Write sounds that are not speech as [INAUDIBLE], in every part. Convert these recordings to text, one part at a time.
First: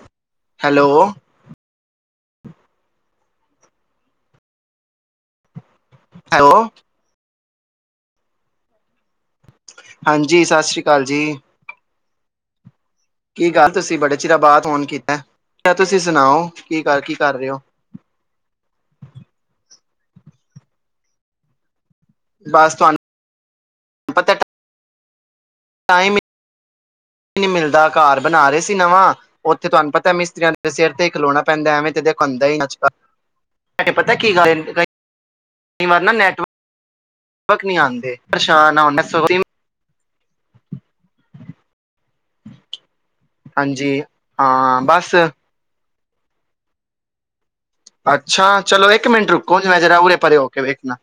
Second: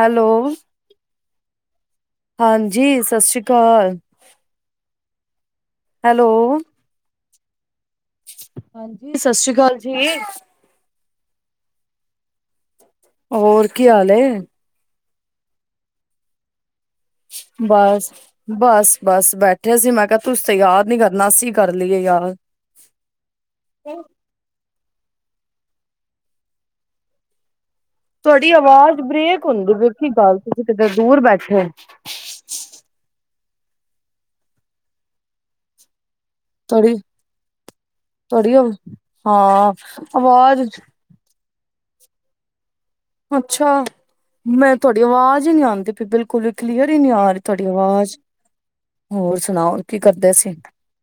Hello. Hello, ਹਾਂਜੀ, ਸਤਿ ਸ੍ਰੀ ਅਕਾਲ। ਹੈਲੋ। [UNINTELLIGIBLE] ਸਤਿ ਸ਼੍ਰੀ ਅਕਾਲ ਜੀ। ਹਾਂਜੀ ਸਤਿ ਸ੍ਰੀ ਅਕਾਲ ਜੀ। ਕੀ ਹੋਰ ਗੱਲ ਤੁਸੀਂ ਹਾਲ ਬੜੇ ਏ ਚਿਰਾ ਬਾਅਤ ਹੋਨ ਕੀਤ ਤੁਸੀਂ ਸੁਣਾਓ ਕਰ ਕੀ ਕਰ ਰਹੇ ਹੋ, ਬਸ-ਬਸ-ਬਸ ਬੈਠ ਬੈਠਿਆ ਸੀ ਮੈਂ ਕਿਹਾ ਤੁੂੰਂਸ ਤੇ ਯਾਦ ਨੀ ਕਰਨਾ ਅਸੀ ਕਾਰ ਚੱਲੀਏ ਯਾਰ ਬਸ ਤੁਹਾਨੂੰ ਪਤਾ ਟਾਈਮ ਨੀ ਮਿਲਦਾ। ਘਰ ਬਣਾ ਤੁਹਾਡੀ ਰਹੇ ਸੀ ਆਵਾਜ਼ ਨਵਾਂ, ਬ੍ਰੇਕ ਉੱਥੇ ਹੁੰਦੀ ਪਈ ਤੁਹਾਨੂੰ ਕੀ ਪਤਾ ਗੱਲ ਮਿਸਤਰੀਆਂ ਤੁਸੀਂ ਦੇ ਕਿਤੇ ਸਿਰ ਤੇ ਇ ਦੂਰ ਖਲੋਣਾ ਬੈਠੇ ਪੈਂਦਾ ਹੈ। ਐਵੇਂ ਤੇ ਦੇਖੋ ਬਣਦਾ ਹੀ ਅੱਜ ਕਾ [UNINTELLIGIBLE] ਕਈ ਵਾਰ ਨਾ ਨੈਟ [UNINTELLIGIBLE] ਤੁਹਾਡੀ ਆਉਂਦੇ ਹੁਣ ਪਰੇਸ਼ਾਨ ਅਵਾਜ ਚ [INAUDIBLE] ਅੱਛਾ। ਹਾਂਜੀ ਮੈਂ ਹਾਂ ਤੁਹਾਡੀ ਬਸ ਆਵਾਜ਼ ਹੀ ਨਹੀਂ ਆਉਂਦੀ ਬਿਲਕੁਲ ਹੀ ਕਲੀਅਰ ਹੀ ਨਹੀਂ ਆ ਰੀ। ਅੱਛਾ ਚਲੋ ਇੱਕ ਮਿੰਟ ਰੁਕੋ ਸੁਣਾਓ ਮੈਂ ਕੀ ਜਰਾ ਉੂਰੇ ਕਰਦੇ ਪਰੇ ਹੋ ਸੀ ਕੇ ਵੇਖਣਾ,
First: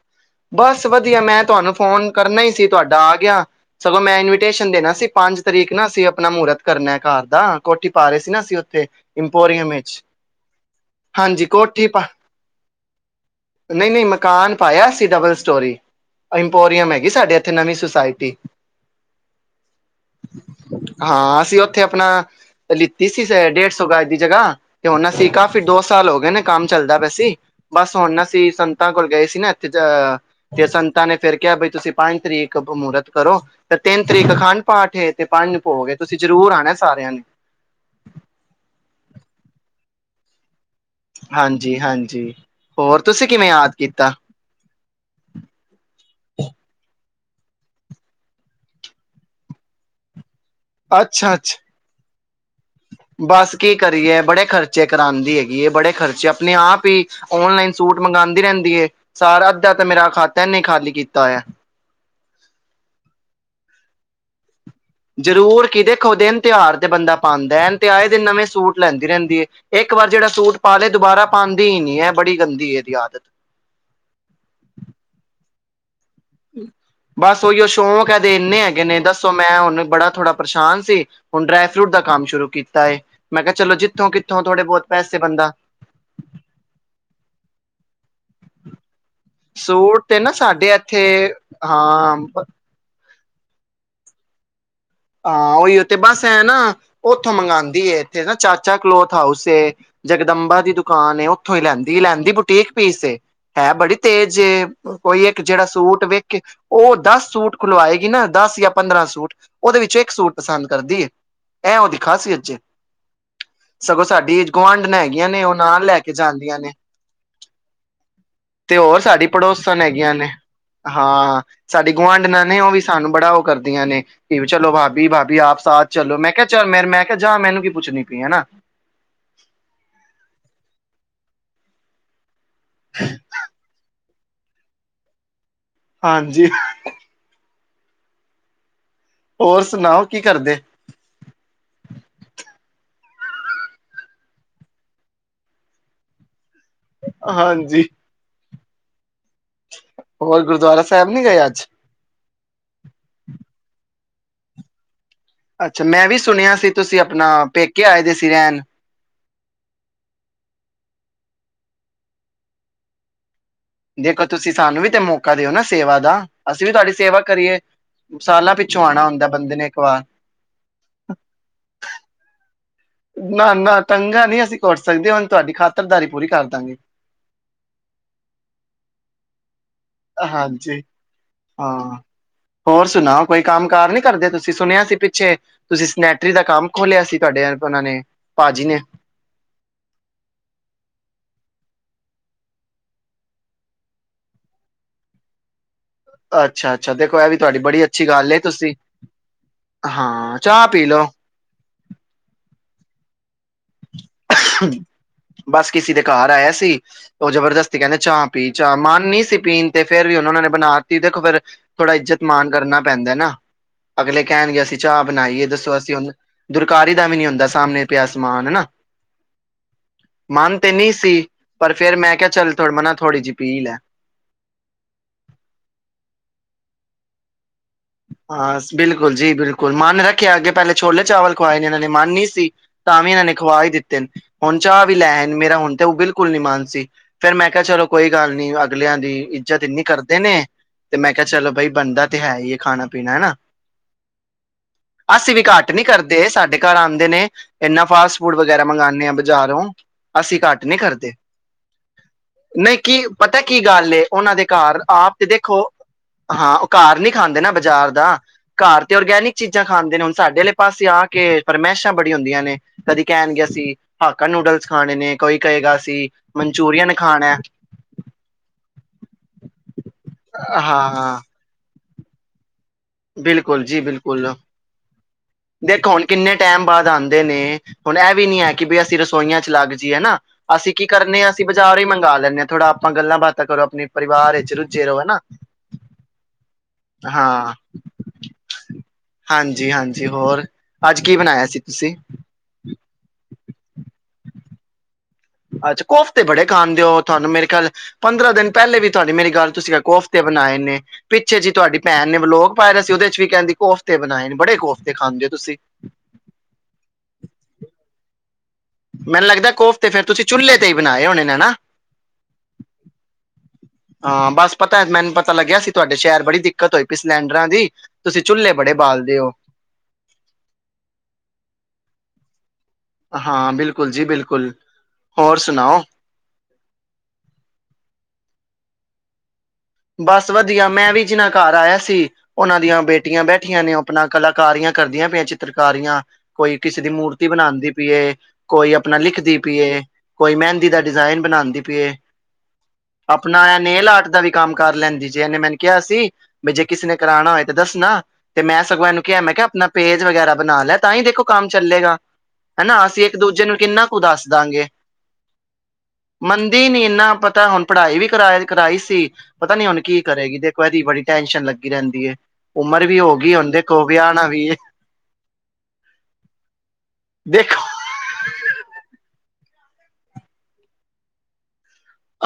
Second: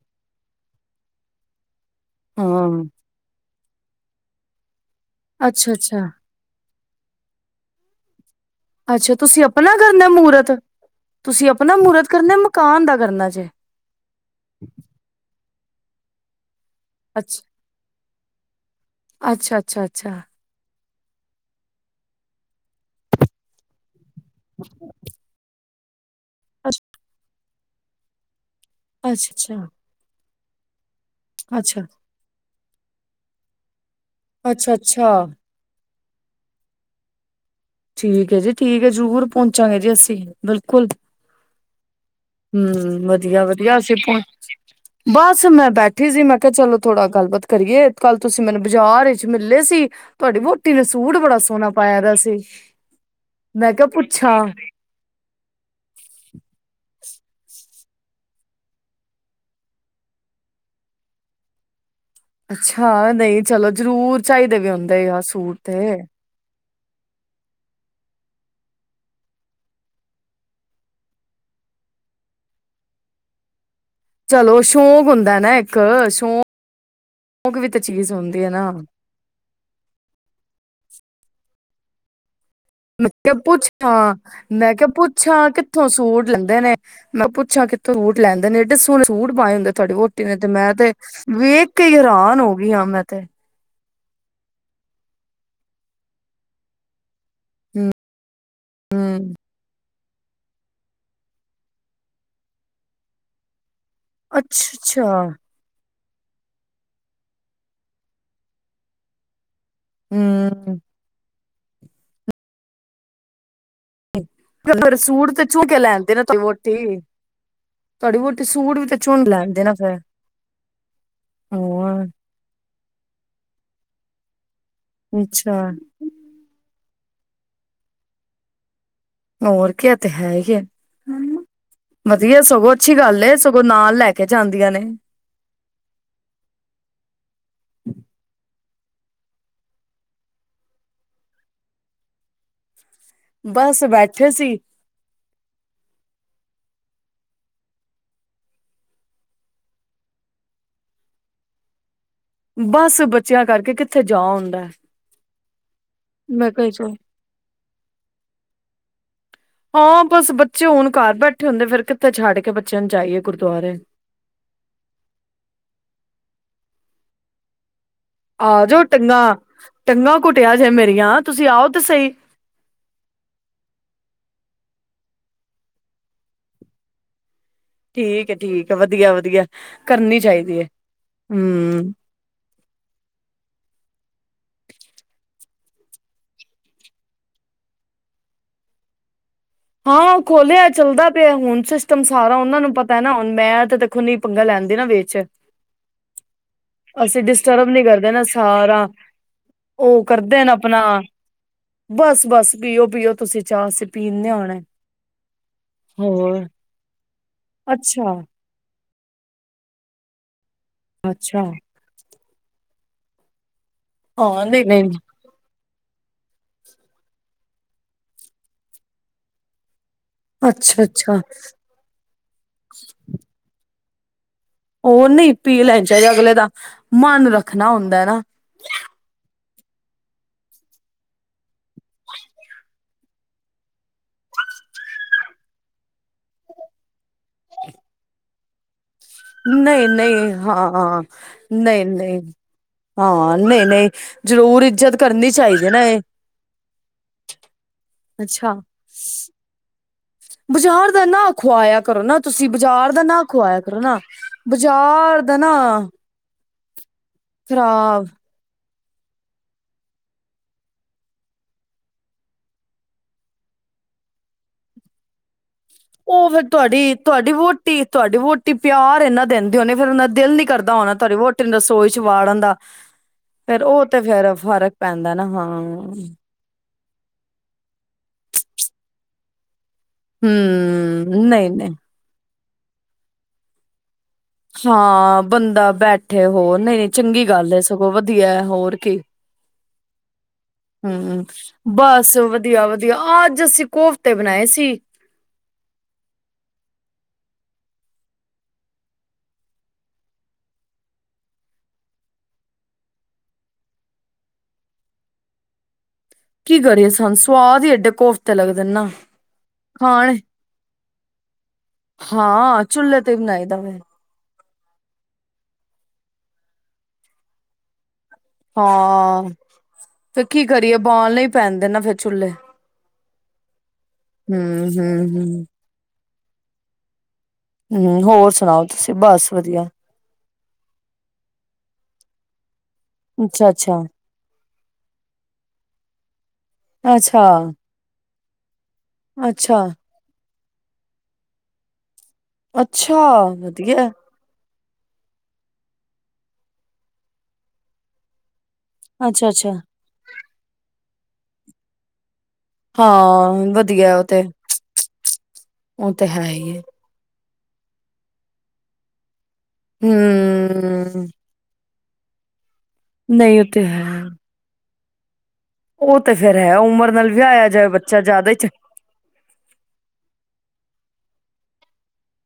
ਬਸ ਵਧੀਆ, ਮੈਂ ਤੁਹਾਨੂੰ ਫੋਨ ਕਰਨਾ ਹੀ ਸੀ ਹਾਂ ਤੁਹਾਡਾ ਆ ਗਿਆ। ਸਗੋਂ ਮੈਂ ਇਨਵੀਟੇਸ਼ਨ ਦੇਣਾ ਸੀ। ਪੰਜ ਤਰੀਕ ਅੱਛਾ ਨਾ ਅਸੀਂ ਅੱਛਾ ਆਪਣਾ ਮਹੂਰਤ ਕਰਨਾ ਏ ਘਰ ਦਾ, ਕੋਠੀ ਪਾ ਰਹੇ ਸੀ ਨਾ ਅਸੀਂ ਉੱਥੇ ਅੱਛਾ ਤੁਸੀਂ ਇੰਪੋਰੀਅਮ ਆਪਣਾ ਵਿੱਚ। ਕਰਨਾ ਮਹੂਰਤ ਹਾਂਜੀ ਤੁਸੀਂ ਆਪਣਾ ਕੋਠੀ ਪ, ਮਹੂਰਤ ਕਰਨਾ ਮਕਾਨ ਦਾ ਕਰਨਾ ਜੇ ਨਹੀਂ ਨਹੀਂ ਮਕਾਨ ਪਾਇਆ ਅਸੀ ਤਾਂ ਸਟੋਰੀ [UNINTELLIGIBLE] ਪੋਰੀਅਮ ਹੈਗੀ ਸਾਡੇ ਇੱਥੇ ਅੱਛਾ ਨਵੀ ਸੁਸਾਇਟੀ। [INAUDIBLE] ਅੱਛਾ- ਅੱਛਾ-ਅੱਛਾ। ਹਾਂ, ਅਸੀਂ ਉੱਥੇ ਆਪਣਾ ਲਿੱਤੀ ਸੀ ਡੇਢ ਸੌ ਗਜ ਦੀ ਜਗ੍ਹਾ ਤੇ ਹੁਣ ਅਸੀ ਕਾਫ਼ੀ ਦੋਸਤ ਸਾਲ ਹੋ ਗਏ ਨ ਕੰਮ ਚੱਲਦਾ ਪੈ ਸੀ। ਬਸ ਹੁਣ ਅਸੀ ਸੰਤਾਂ ਕੋਲ ਗਏ ਸੀ ਨਾ ਅੱਛਾ [UNINTELLIGIBLE] [UNINTELLIGIBLE] ਤਾਂ ਨੇ ਫਿਰ ਕਿਯਾ ਬਈ ਅੱਛਾ ਤੁਸੀਂ ਪੰਜ ਤਰੀਕ ਬ ਮੂਰਤ ਤੈ। [UNINTELLIGIBLE] ਤਿੰਨ ਤਰੀਕ ਅੰਖਡ ਅੱਛਾ ਪਾਠ ਏ ਅੱਛਾ ਪੰਜ ਨੂ ਭੋਗ ਏ। ਤੁਸੀਂ ਜ਼ਰੂਰ ਆਣਾ ਸਾਰਿਆਂ ਨੇ। ਠੀਕ ਹੈ ਜੀ, ਠੀਕ ਹੈ। ਜ਼ਰੂਰ ਪਹੁੰਚਾਂਗੇ ਜੀ ਅਸੀਂ। ਬਿਲ ਕੁਲ ਹਾਂਜੀ ਹਾਂਜੀ ਹੋਰ ਹਮ, ਤੁਸੀਂ ਵਧੀਆ ਕਿਵੇਂ ਯਾਦ ਵਧੀਆ ਅਸੀ ਕੀਤਾ ਪੋ--ਬਸ ਮੈਂ ਬੈਠੀ ਸੀ ਮੈਂ ਕਿਹਾ ਚਲੋ ਥੋੜਾ ਗੱਲਬਾਤ ਕਰੀਏ, ਕੱਲ ਤੁਸੀਂ ਮੈਨੂੰ ਬਾਜ਼ਾਰ ਇਚ ਮਿਲੇ ਸੀ ਤੁਹਾਡੀ ਵੋਹ ਟੀ ਨੇ ਸੂਟ ਅੱਛਾ ਬੜਾ ਅੱਛਾ ਸੋਹਣਾ ਪਾਇਆ ਦਾ ਸੀ। ਬਸ ਮੈਂ ਕੀ ਕਿਹਾ ਕਰੀਏ ਪੁੱਛਾਂ ਬੜੇ ਖਰਚੇ ਕਰਾਉਂਦੀ ਹੈਗੀ ਏ ਬੜੇ ਖਰਚੇ ਆਪਣੇ ਆਪ ਈ ਔਨਲਾਈਨ ਸੂਟ ਮੰਗਾਦੀ ਰੈੰਦੀ ਏ। ਸਾਰਾ ਅੱਧਾ ਤੇਂ ਮੇਰਾ ਖਾਤਾ ਏਨੇ ਖਾਲੀ ਕੀਤਾ ਹੋਯਾ। ਅੱਛਾ, ਨਹੀਂ ਚਲੋ ਜ਼ਰੂਰ ਚਾਹੀ ਦੇਵੀ ਹੂੰ ਜ਼ਰੂਰ ਕੀ ਦੇਖੋ ਦਿਨ ਤਿਉਹਾਰ ਤੇ ਬੰਦਾ ਪਾਉਂਦਾ। ਐਨ ਤੇ ਆਏ ਦਿਨ ਨਵੇਂ ਸੂਟ ਲੈਂਦੀ ਰੈੰਦੀ ਏ, ਇੱਕ ਵਾਰ ਜਿਹੜਾ ਸੂਟ ਪਾ ਲਏ ਦੁਬਾਰਾ ਪਾਂਦੀ ਈ ਨੀ ਐ ਬੜੀ ਗੰਦੀ ਐਦੀ ਆਦਤ। ਚਲੋ, ਸ਼ੌਕ ਹੁੰਦਾ ਨਾ ਇੱਕ। ਸ਼ੌਕ ਬਸ, ਓਹੀਓ ਵੀ ਤਾਂ ਸ਼ੌਕ ਚੀਜ਼ ਏਦੇ ਹੁੰਦੀ ਹੈ ਇੰਨੇ ਨਾ ਹੈਗੇ ਨੇ। ਦੱਸੋ, ਮੈਂ ਹੂਣ ਬੜਾ ਥੋੜਾ ਪਰੇਸ਼ਾਨ ਸੀ। ਹੁਣ ਡਰਾਏ ਫਰੂਟ ਦਾ ਕੰਮ ਸ਼ੁਰੂ ਕੀਤ ਮੈਂ ਕਿਹਾ ਪੁੱਛਾਂ, ਮੈਂ ਬਹੁਤ ਕਿਹਾ ਪੈਸੇ ਪੁੱਛਾਂ ਬੰਦਾ ਕਿੱਥੋਂ ਸੂਟ ਲੈਂਦੇ ਨੇ? ਮੈਂ ਪੁੱਛਾਂ ਕਿੱਥੋਂ ਸੂਟ ਲੈਂਦੇ ਨੇ? ਏਡੇ ਸੋਹਣੇ ਸੂਟ। ਪਾਏ ਹੁੰਦੇ ਤੁਹਾਡੀ ਸੂਟ ਵੋਟੀ ਨਾ ਨੇ ਤੇ, ਸਾਡੇ ਮੈਂ ਤੇ ਇੱਥੇ ਵੇਖ ਕੇ ਈ ਹਾਂ ਹੈਰਾਨ ਹੋ ਗੀ ਆ। ਮੈਂ ਤੇ। ਹਾਂ ਓਹੀਓ ਤੇ ਬਸ ਐ ਨਾ ਉੱਥੋਂ ਮੰਗਾਦੀ ਹੂੰ ਏ। ਇੱਥੇ ਨਾ ਚਾਚਾ ਕਲੋਥ ਹੂੰ ਹਾਊਸ ਏ। ਜਗਦੰਬਾ ਦੀ ਦੁਕਾਨ ਏ ਉੱਥੋਂ ਹੀ ਲੈਂਦੀ। ਲੈਂਦੀ ਬੁਟੀਕ ਪੀਸ ਏ, ਹੈ ਬੜੀ ਤੇਜੇ ਅੱਛਾ ਅੱਛਾ ਕੋਈ ਇੱਕ ਜਿਹੜਾ ਸੂਟ ਵੇਖ ਉਹ ਦਸ ਸੂਟ ਖੁਲਵਾਏਗੀ ਨਾ ਦਸ ਜਾਂ ਪੰਦਰਾਂ ਸੂਟ। ਔਦੇ ਵਿੱਚੋਂ ਇੱਕ ਸੂਟ ਪਸੰਦ ਹੂੰ ਕਰਦੀ ਏ। ਇਹ ਉਹਦੀ ਖਾਸੀਅਤ ਜੇ। ਸਗੋਂ ਸਾਡੀ ਫਿਰ ਗੁਆਂਢਣਾ ਹੈਗੀਆਂ ਸੂਟ ਨੇ ਤੇ ਉਹ ਚੁਣ ਨਾਲ ਲੈ ਕੇ ਲੈਂਦੇ ਨਾ ਤੁਹਾਡੀ ਜਾਂਦੀਆਂ ਨੇ। ਵਹੁਟੀ ਤੁਹਾਡੀ ਵਹੁਟੀ ਤੇ ਸੂਟ ਵੀ ਹੋਰ ਚੁਣ ਸਾਡੀ ਲੈਂਦੇ ਨਾ ਪੜੋਸਣ ਫਿਰ ਹੈਗੀਆਂ ਨੇ, ਹਾਂ ਸਾਡੀ ਹੋਰ ਗੁਆਂਢਣਾ ਨੇ ਉਹ ਵੀ ਸਾਨੂੰ ਬੜਾ ਓ ਕਰਦੀਆਂ ਨੇ। ਕਿ ਚਲੋ ਭਾਬੀ ਭਾਬੀ ਆਪ ਅੱਛਾ ਸਾਥ ਚਲੋ। ਮੈਂ ਕਿਆ ਚੱਲ ਮੇਰ ਮੈਂ ਕਿਆ ਜਾਂ ਮੈਨੂੰ ਕੀ ਪੁੱਛਣੀ ਪੀ ਏ ਹੈਨਾ। ਹੋਰ ਕੇ ਏ ਤੇ ਹੈ ਈ ਏ। ਵਧੀਐ ਸਗੋਂ ਅੱਛੀ ਗੱਲ ਏ ਸਗੋਂ ਨਾਲ ਲੈ ਕੇ ਜਾਂਦੀਆ ਨੇ। ਹਾਂਜੀ। [INAUDIBLE] [INAUDIBLE] ਹੋਰ ਸੁਣਾਓ ਕੀ ਕਰਦੇ। ਬਸ ਬੈਠੇ ਸੀ। ਹਾਂਜੀ। ਹੋਰ ਗੁਰਦੁਆਰਾ ਸਾਹਿਬ ਨੀ ਗਏ ਅੱਜ। ਬਸ ਬੱਚਿਆਂ ਕਰਕੇ ਕਿੱਥੇ ਜਾ ਹੂੰਦਾ ਏ। ਅੱਛਾ ਮੈਂ ਵੀ ਸੁਣਿਆ ਸੀ ਤੁਸੀਂ ਆਪਣਾ ਪੇਕੇ ਆਏ ਦੇ ਸੀ ਰਹਿਣ। ਹਾਂ ਬਸ ਬੱਚੇ ਹੁਣ ਘਰ ਬੈਠੇ ਹੁੰਦੇ ਫਿਰ ਕਿੱਥੇ ਛੱਡ ਕੇ ਬੱਚਿਆਂ ਨੂੰ ਜਾਈਏ ਗੁਰ ਦੇਖੋ ਤੁਸੀਂ ਸਾਨੂੰ ਵੀ ਤੇ ਮੌਕਾ ਦਿਓ ਨਾ ਸੇਵਾ ਦਾ ਅਸੀਂ ਵੀ ਤੁਹਾਡੀ ਸੇਵਾ ਕਰੀਏ ਸਾਲਾਂ ਆ ਜਾਓ ਪਿੱਛੋਂ ਆਉਣਾ ਹੁੰਦਾ ਟੰਗਾਂ ਬੰਦੇ ਨੇ ਇੱਕ ਵਾਰ ਟੰਗਾਂ ਘੁਟਿਆ ਜੇ ਮੇਰੀਆਂ ਤੁਸੀਂ ਆਓ ਤੇ ਸਹੀ ਨਾ ਨਾ ਟੰਗਾ ਨਹੀਂ ਅਸੀਂ ਘੁਟ ਸਕਦੇ ਹੁਣ ਤੁਹਾਡੀ ਖਾਤਰਦਾਰੀ ਪੂਰੀ ਕਰਦਾਂਗੇ। ਠੀਕ ਏ ਠੀਕ ਏ ਵਧੀਆ ਵਧੀਆ। ਕਰਨੀ ਚਾਹੀਦੀ ਹੈ ਹਾਂਜੀ ਹਾਂ ਹਮ। ਹੋਰ ਸੁਣਾ ਕੋਈ ਕੰਮ ਕਾਰ ਨੀ ਕਰਦੇ, ਤੁਸੀਂ ਸੁਣਿਆ ਸੀ ਪਿੱਛੇ ਤੁਸੀਂ ਸਨੈਟਰੀ ਦਾ ਕੰਮ ਖੋਲਿਆ ਸੀ, ਤੁਹਾਡੇ ਉਹ ਨੇ ਭਾਜੀ ਨੇ। ਹਾਂ ਉਹ ਖੋਲਿਆ ਚੱਲਦਾ ਪਿਆ ਹੁਣ ਸਿਸਟਮ ਸਾਰਾ ਉਹਨਾਂ ਨੂੰ ਪਤਾ ਨਾ ਹੁਣ ਮੈਂ ਤੇ ਦੇਖੋ ਨਹੀਂ ਪੰਗਾ ਲੈਂਦੀ ਨਾ ਵੇਚ। ਅੱਛਾ ਅੱਛਾ ਦੇਖੋ ਇਹ ਵੀ ਤੁਹਾਡੀ ਬੜੀ ਅੱਛੀ ਕਰਦੇ ਨਾ ਗੱਲ, ਤੁਸੀਂ ਸਾਰਾ ਉਹ ਹਾਂ ਕਰਦੇ ਨੇ ਚਾਹ ਪੀ ਆਪਣਾ ਲਓ। ਬਸ ਬਸ ਪੀਓ ਪੀਓ ਤੁਸੀਂ ਚਾਹ ਅਸੀ ਪੀ ਬਸ ਕਿਸੇ ਦੇ ਘਰ ਆਇਆ ਸੀ ਉਹ ਜਬਰਦਸਤੀ ਕਹਿੰਦੇ ਅੱਛਾ ਚਾਹ ਪੀ ਚਾਹ ਮਨ ਨਈ ਸੀ ਪੀਣ ਤੇ। ਫੇਰ ਵੀ ਉਹਨਾਂ ਨੇ ਬਣਾਤੀ ਦੇਖ ਫਿਰ ਅੱਛਾ ਥੋੜਾ ਇੱਜਤ ਮਾਨ ਕਰਨਾ ਪੈਂਦਾ ਨਾ। ਅਗਲੇ ਹਾਂ ਕਹਿਣਗੇ ਨਹੀਂ ਅਸੀਂ ਨਹੀਂ ਚਾਹ ਬਣਾਈਏ ਦੱਸੋ ਅਸੀਂ ਦੁਰਕਾਰੀ ਦਾ ਵੀ ਨੀ ਹੁੰਦਾ ਸਾਹਮਣੇ ਪਿਆ ਸਮਾਨ ਹਨਾ। ਮਨ ਤੇ ਅੱਛਾ ਨਹੀਂ ਅੱਛਾ ਸੀ ਪਰ ਫੇਿਰ ਮੈਂ ਕਿਹਾ ਚੱਲ [UNINTELLIGIBLE] ਮਨਾ ਥੋੜ੍ਹੀ ਜਿਹੀ ਪੀਲ਼ੇ। ਉਹ ਨਹੀਂ ਪੀ ਲੈਣ ਚਾਹੀਦਾ ਅਗਲੇ ਦਾ ਮਨ ਰੱਖ ਹਾਂ ਬਿਲਕੁਲ ਜੀ ਬਿਲਕੁਲ ਗਲ ਮਨ ਨੇ ਰੱਖਿਆ ਪਹਿਲੇ ਛੋਲੇ ਚਾਵਲ [UNINTELLIGIBLE] ਮੰਨ ਨਹੀਂ ਸੀ ਤਾਂ ਵੀ ਇਹਨਾਂ ਨੇ ਖਵਾ ਹੀ ਦਿੱਤੇ ਨੇ, ਹੁਣ ਚਾਹ ਵੀ ਲੈ ਆਏ ਨੇ, ਮੇਰਾ ਹੁਣ ਤੇ ਉਹ ਬਿਲਕੁਲ ਨੀ ਮਨ ਸੀ, ਫੇਰ ਮੈਂ ਕਿਹਾ ਚਲੋ ਕੋਈ ਗੱਲ ਨ ਅਗਲਿਆਂ ਦੀ। ਦੀ ਇੱਜਤ ਇੰਨੀ ਨਹੀਂ ਕਰਦੇ ਨਹੀਂ ਨੇ ਤੇ ਹਾਂ ਮੈਂ ਕਿਹਾ ਚਲੋ ਬਾਈ ਨਹੀਂ ਬਣਦਾ ਤੇ ਨਹੀਂ ਹੈ ਈ ਐ। ਖਾਣਾ ਪੀਣਾ ਹਨਾ ਹਾਂ ਨਹੀਂ ਨਹੀਂ ਜ਼ਰੂਰ ਇੱਜਤ ਕਰਨੀ ਅਸੀਂ ਵੀ ਚਾਹੀਦੀ ਘੱਟ ਨਾ ਨੀ ਇਹ ਕਰਦੇ ਸਾਡੇ ਘਰ ਆਉਂਦੇ ਨੇ ਇਨਾ ਫਾਸਟ ਫੂਡ ਵਗੈਰਾ ਮੰਗਵਾਉਂਦੇ ਹਾਂ ਬਾਜ਼ਾਰੋਂ। ਅਸੀਂ ਘੱਟ ਨਹੀਂ ਬਜ਼ਾਰ ਦਾ ਕਰਦੇ ਨਾਂ ਖੁਆਇਆ ਕਰੋ ਨਾ ਤੁਸੀਂ ਨਹੀਂ ਬਾਜ਼ਾਰ ਦਾ ਕੀ ਨਾਂ ਪਤਾ ਕੀ ਖਆਇਆ ਕਰੋ ਗੱਲ ਨਾ ਏ, ਉਹਨਾਂ ਦੇ ਘਰ ਆਪ ਬਜ਼ਾਰ ਤੇ ਦਾ ਦੇਖੋ ਨਾ- ਹਾਂ ਉਹ ਘਰ ਨਹੀਂ ਖਾ ਬਾਜ਼ਾਰ ਖ਼ਰਾਬ ਦਾ। ਘਰ ਤੇ ਔਰਗੈਨਿਕ ਚੀਜ਼ਾਂ ਖਾਂਦੇ ਨੇ ਹੁਣ ਸਾਡੇ ਆਲੇ ਪਾਸੇ ਆ ਕੇ ਫਰਮਾਇਸ਼ਾਂ ਬੜੀ ਹੁੰਦੀਆਂ ਨੇ ਕਦੀ ਕਹਿਣਗੇ ਅਸੀਂ ਹਾਕਾ ਨੂਡਲਸ ਖਾਣੇ ਨੇ ਕੋਈ ਕਹੇਗਾ ਅਸੀਂ ਉਹ ਫੇਰ, ਮਨਚੂਰੀਅਨ ਤੁਹਾਡੀ ਤੁਹਾਡੀ ਖਾਣਾ ਵੋਟੀ ਤੁਹਾਡੀ ਵਹੁਟੀ ਪਿਆਰ ਇਨਾ ਦਿੰਦੇ ਨੇ ਫੇਰ, ਉਹਨਾਂ ਦਿਲ ਨੀ ਕਰਦਾ ਹੋਣਾ, ਤੁਹਾਡੀ ਹਾਂ ਵੋਹਟੀ ਦਾ ਰ ਵਿੱਚ ਵਾੜਨ ਦਾ ਫਿਰ, ਬਿਲਕੁਲ ਜੀ ਉਹ ਤੇ ਫੇਰ, ਬਿਲਕੁਲ ਫ਼ਰਕ ਪੈਂਦਾ ਨਾ, ਹਾਂ। ਬਾਦ ਆਉਂਦੇ ਨੇ ਹੁਣ ਇਹ ਵੀ ਨਹੀਂ ਹੈ, ਕੇ ਬੇ ਸੋਈਆ ਚ ਲ ਹੈ ਨਾ ਅਸੀਂ ਕੀ ਹਮ ਕਰਨੇ ਹਾਂ, ਅਸੀਂ ਨਹੀਂ ਨਹੀਂ ਬਾਜ਼ਾਰ ਹੀ ਮੰਗਵਾ ਲੈਂਨੇ ਹਾਂ। ਥੋੜਾ ਆਪਾਂ ਗੱਲਾਂ ਬਾਤਾਂ ਕਰੋ, ਆਪਣੀ ਹਾਂ, ਬੰਦਾ ਬੈਠੇ ਹੋਰ ਨਹੀਂ ਚੰਗੀ ਗੱਲ ਹਾਂ ਹੈ, ਸਗੋਂ ਵਧੀਆ। ਹੋਰ ਕੀ? ਹਾਂਜੀ ਹਾਂਜੀ ਹੋਰ ਅੱਜ ਕੀ ਹਮ ਬਣਾਇਆ ਸੀ ਤੁਸੀਂ ਬਸ ਵਧੀਆ। ਵਧੀਆ ਅੱਜ ਅਸੀਂ ਕੋਫਤੇ ਬਣਾਏ ਸੀ। ਅੱਛਾ ਕੋਫਤੇ ਬੜੇ ਖਾਂਦੇ ਹੋ, ਤੁਹਾਨੂੰ ਮੇਰੇ ਖਿਆਲ ਪੰਦਰਾਂ ਦਿਨ ਪਹਿਲੇ ਵੀ ਤੁਹਾਡੀ ਮੇਰੀ ਗੱਲ ਤੁਸੀਂ ਕਿਹਾ ਕੋਫਤੇ ਬਣਾਏ ਨੇ ਪਿੱਛੇ ਜੀ ਤੁਹਾਡੀ ਭੈਣ ਨੇ ਵਲੋਗ ਪਾਇਆ ਦਾ ਸੀ, ਉਹਦੇ ਚ ਵੀ ਕਹਿੰਦੀ ਕੋਫਤੇ ਬਣਾਏ ਨੇ ਬੜੇ ਕੋਫਤੇ ਖਾਂਦੇ ਹੋ ਤੁਸੀਂ। ਕੀ ਕਰੀਏ, ਸਾਨੂੰ ਸੁਵਾਦ ਹੀ ਐਡੇ ਕੋਫ ਮੈਨੂੰ ਲੱਗਦਾ, ਕੋਫਤੇ ਫਿਰ ਤੁਸੀਂ ਚੁੱਲ੍ਹੇ ਤੇ ਹੀ ਬਣਾਏ ਹੋਣੇ ਨੇ ਨਾ ਹਾਂ, ਚੁੱਲ੍ਹੇ ਤੇ ਹੀ ਬਣਾਏ। ਹਾਂ, ਬਸ ਪਤਾ ਮੈਨੂੰ ਪਤਾ ਲੱਗਿਆ ਸੀ, ਤੁਹਾਡੇ ਸ਼ਹਿਰ ਬੜੀ ਦਿੱਕਤ ਹੋਈ ਪਈ ਸਿਲੈਂਡਰਾਂ ਦੀ। ਤੁਸੀਂ ਚੁੱਲ੍ਹੇ ਬੜੇ ਬਾਲਦੇ ਹਾਂ ਹੋ ਫਿਰ ਕੀ ਕਰੀਏ, ਬਾਲਣੇ ਪੈਂਦੇ ਨਾ ਫੇਰ ਚੁੱਲ੍ਹੇ ਹਾਂ ਬਿਲਕੁਲ ਜੀ ਬਿਲਕੁਲ ਹੂੰ ਹੋਰ ਹੂੰ। ਸੁਣਾਓ ਹੂੰ ਹੋਰ ਸੁਣਾਓ, ਤੁਸੀਂ ਬਸ ਵਧੀਆ। ਬਸ ਵਧੀਆ ਮੈਂ ਵੀ ਜਿਨਾ ਘਰ ਆਇਆ ਸੀ, ਉਹਨਾਂ ਦੀਆਂ ਬੇਟੀਆਂ ਅੱਛਾ ਬੈਠੀਆਂ ਨੇ, ਅੱਛਾ ਆਪਣਾ ਕਲਾਕਾਰੀਆਂ ਕਰਦੀਆਂ ਪਈਆਂ, ਚਿੱਤਰਕਾਰੀਆਂ ਕੋਈ ਕਿਸੇ ਦੀ ਮੂਰਤੀ ਅੱਛਾ ਬਣਾਉਂਦੀ ਪਈਏ, ਕੋਈ ਆਪਣਾ ਲਿਖਦੀ ਅੱਛਾ ਪਈਏ, ਕੋਈ ਮਹਿੰਦੀ ਦਾ ਡਿਜ਼ਾਇਨ ਬਣਾਉਂਦੀ ਪਈਏ, ਅੱਛਾ ਆਪਣਾ ਵਧੀਆ ਨੇਲ ਆਰਟ ਦਾ ਵੀ ਲੈਂਦੀ ਜੇ, ਇਹਨੇ ਮੈਨੂੰ ਕਿਹਾ ਸੀ ਵੀ ਜੇ ਕਿਸੇ ਨੇ ਕਰਾਉਣਾ ਹੋਏ ਤਾਂ ਦੱਸਣਾ। ਤੇ ਮੈਂ ਸਗੋ ਏਨੂੰ ਕਿਹਾ, ਅੱਛਾ ਮੈਂ ਕਿਹਾ ਅੱਛਾ ਆਪਣਾ ਪੇਜ ਵਗੈਰਾ ਬਣਾ ਲੈ, ਤਾਂ ਹੀ ਦੇਖੋ ਕੰਮ ਚੱਲੇਗਾ ਹਨਾ, ਅਸੀਂ ਇੱਕ ਹਾਂ ਦੂਜੇ ਨੂੰ ਕਿੰਨਾ ਵਧੀਆ ਕੁ ਉਹ ਤੇ ਦੱਸਦਾਗੇ ਉਹ ਤੇ ਹੈ ਹੀ ਹੈ ਮੰਨਦੀ ਨੀ ਪ ਤਾਂ ਹੁਣ ਪੜ੍ਹਾਈ ਵੀ ਕਰਾ ਕਰਾਈ ਸੀ। ਪਤਾ ਨੀ, ਹੁਣ ਕੀ ਕਰੇਗੀ ਦੇਖੋ, ਇਹਦੀ ਬੜੀ ਹਮ ਟੈਨਸ਼ਨ ਲੱਗੀ। ਲੱਗੀ ਕਹਿੰਦੀ ਏ। ਉਮਰ ਵੀ ਹੋ ਗਈ ਨਹੀਂ ਉਹ ਹੁਣ ਤੇ ਦੇਖੋ, ਹੈ ਵਿਆਣਾ ਵੀ ਏ। ਉਹ ਤੇ ਫਿਰ ਹੈ ਉਮਰ। ਨਾਲ ਵਿਆਇਆ ਦੇਖੋ ਜਾਏ ਬੱਚਾ ਜ਼ਿਆਦਾ ਚਗ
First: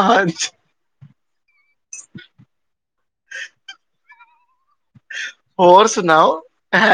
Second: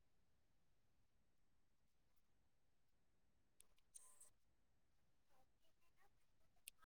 ਆਛ [INAUDIBLE] ਹੋਰ ਸੁਣਾਓ [UNINTELLIGIBLE]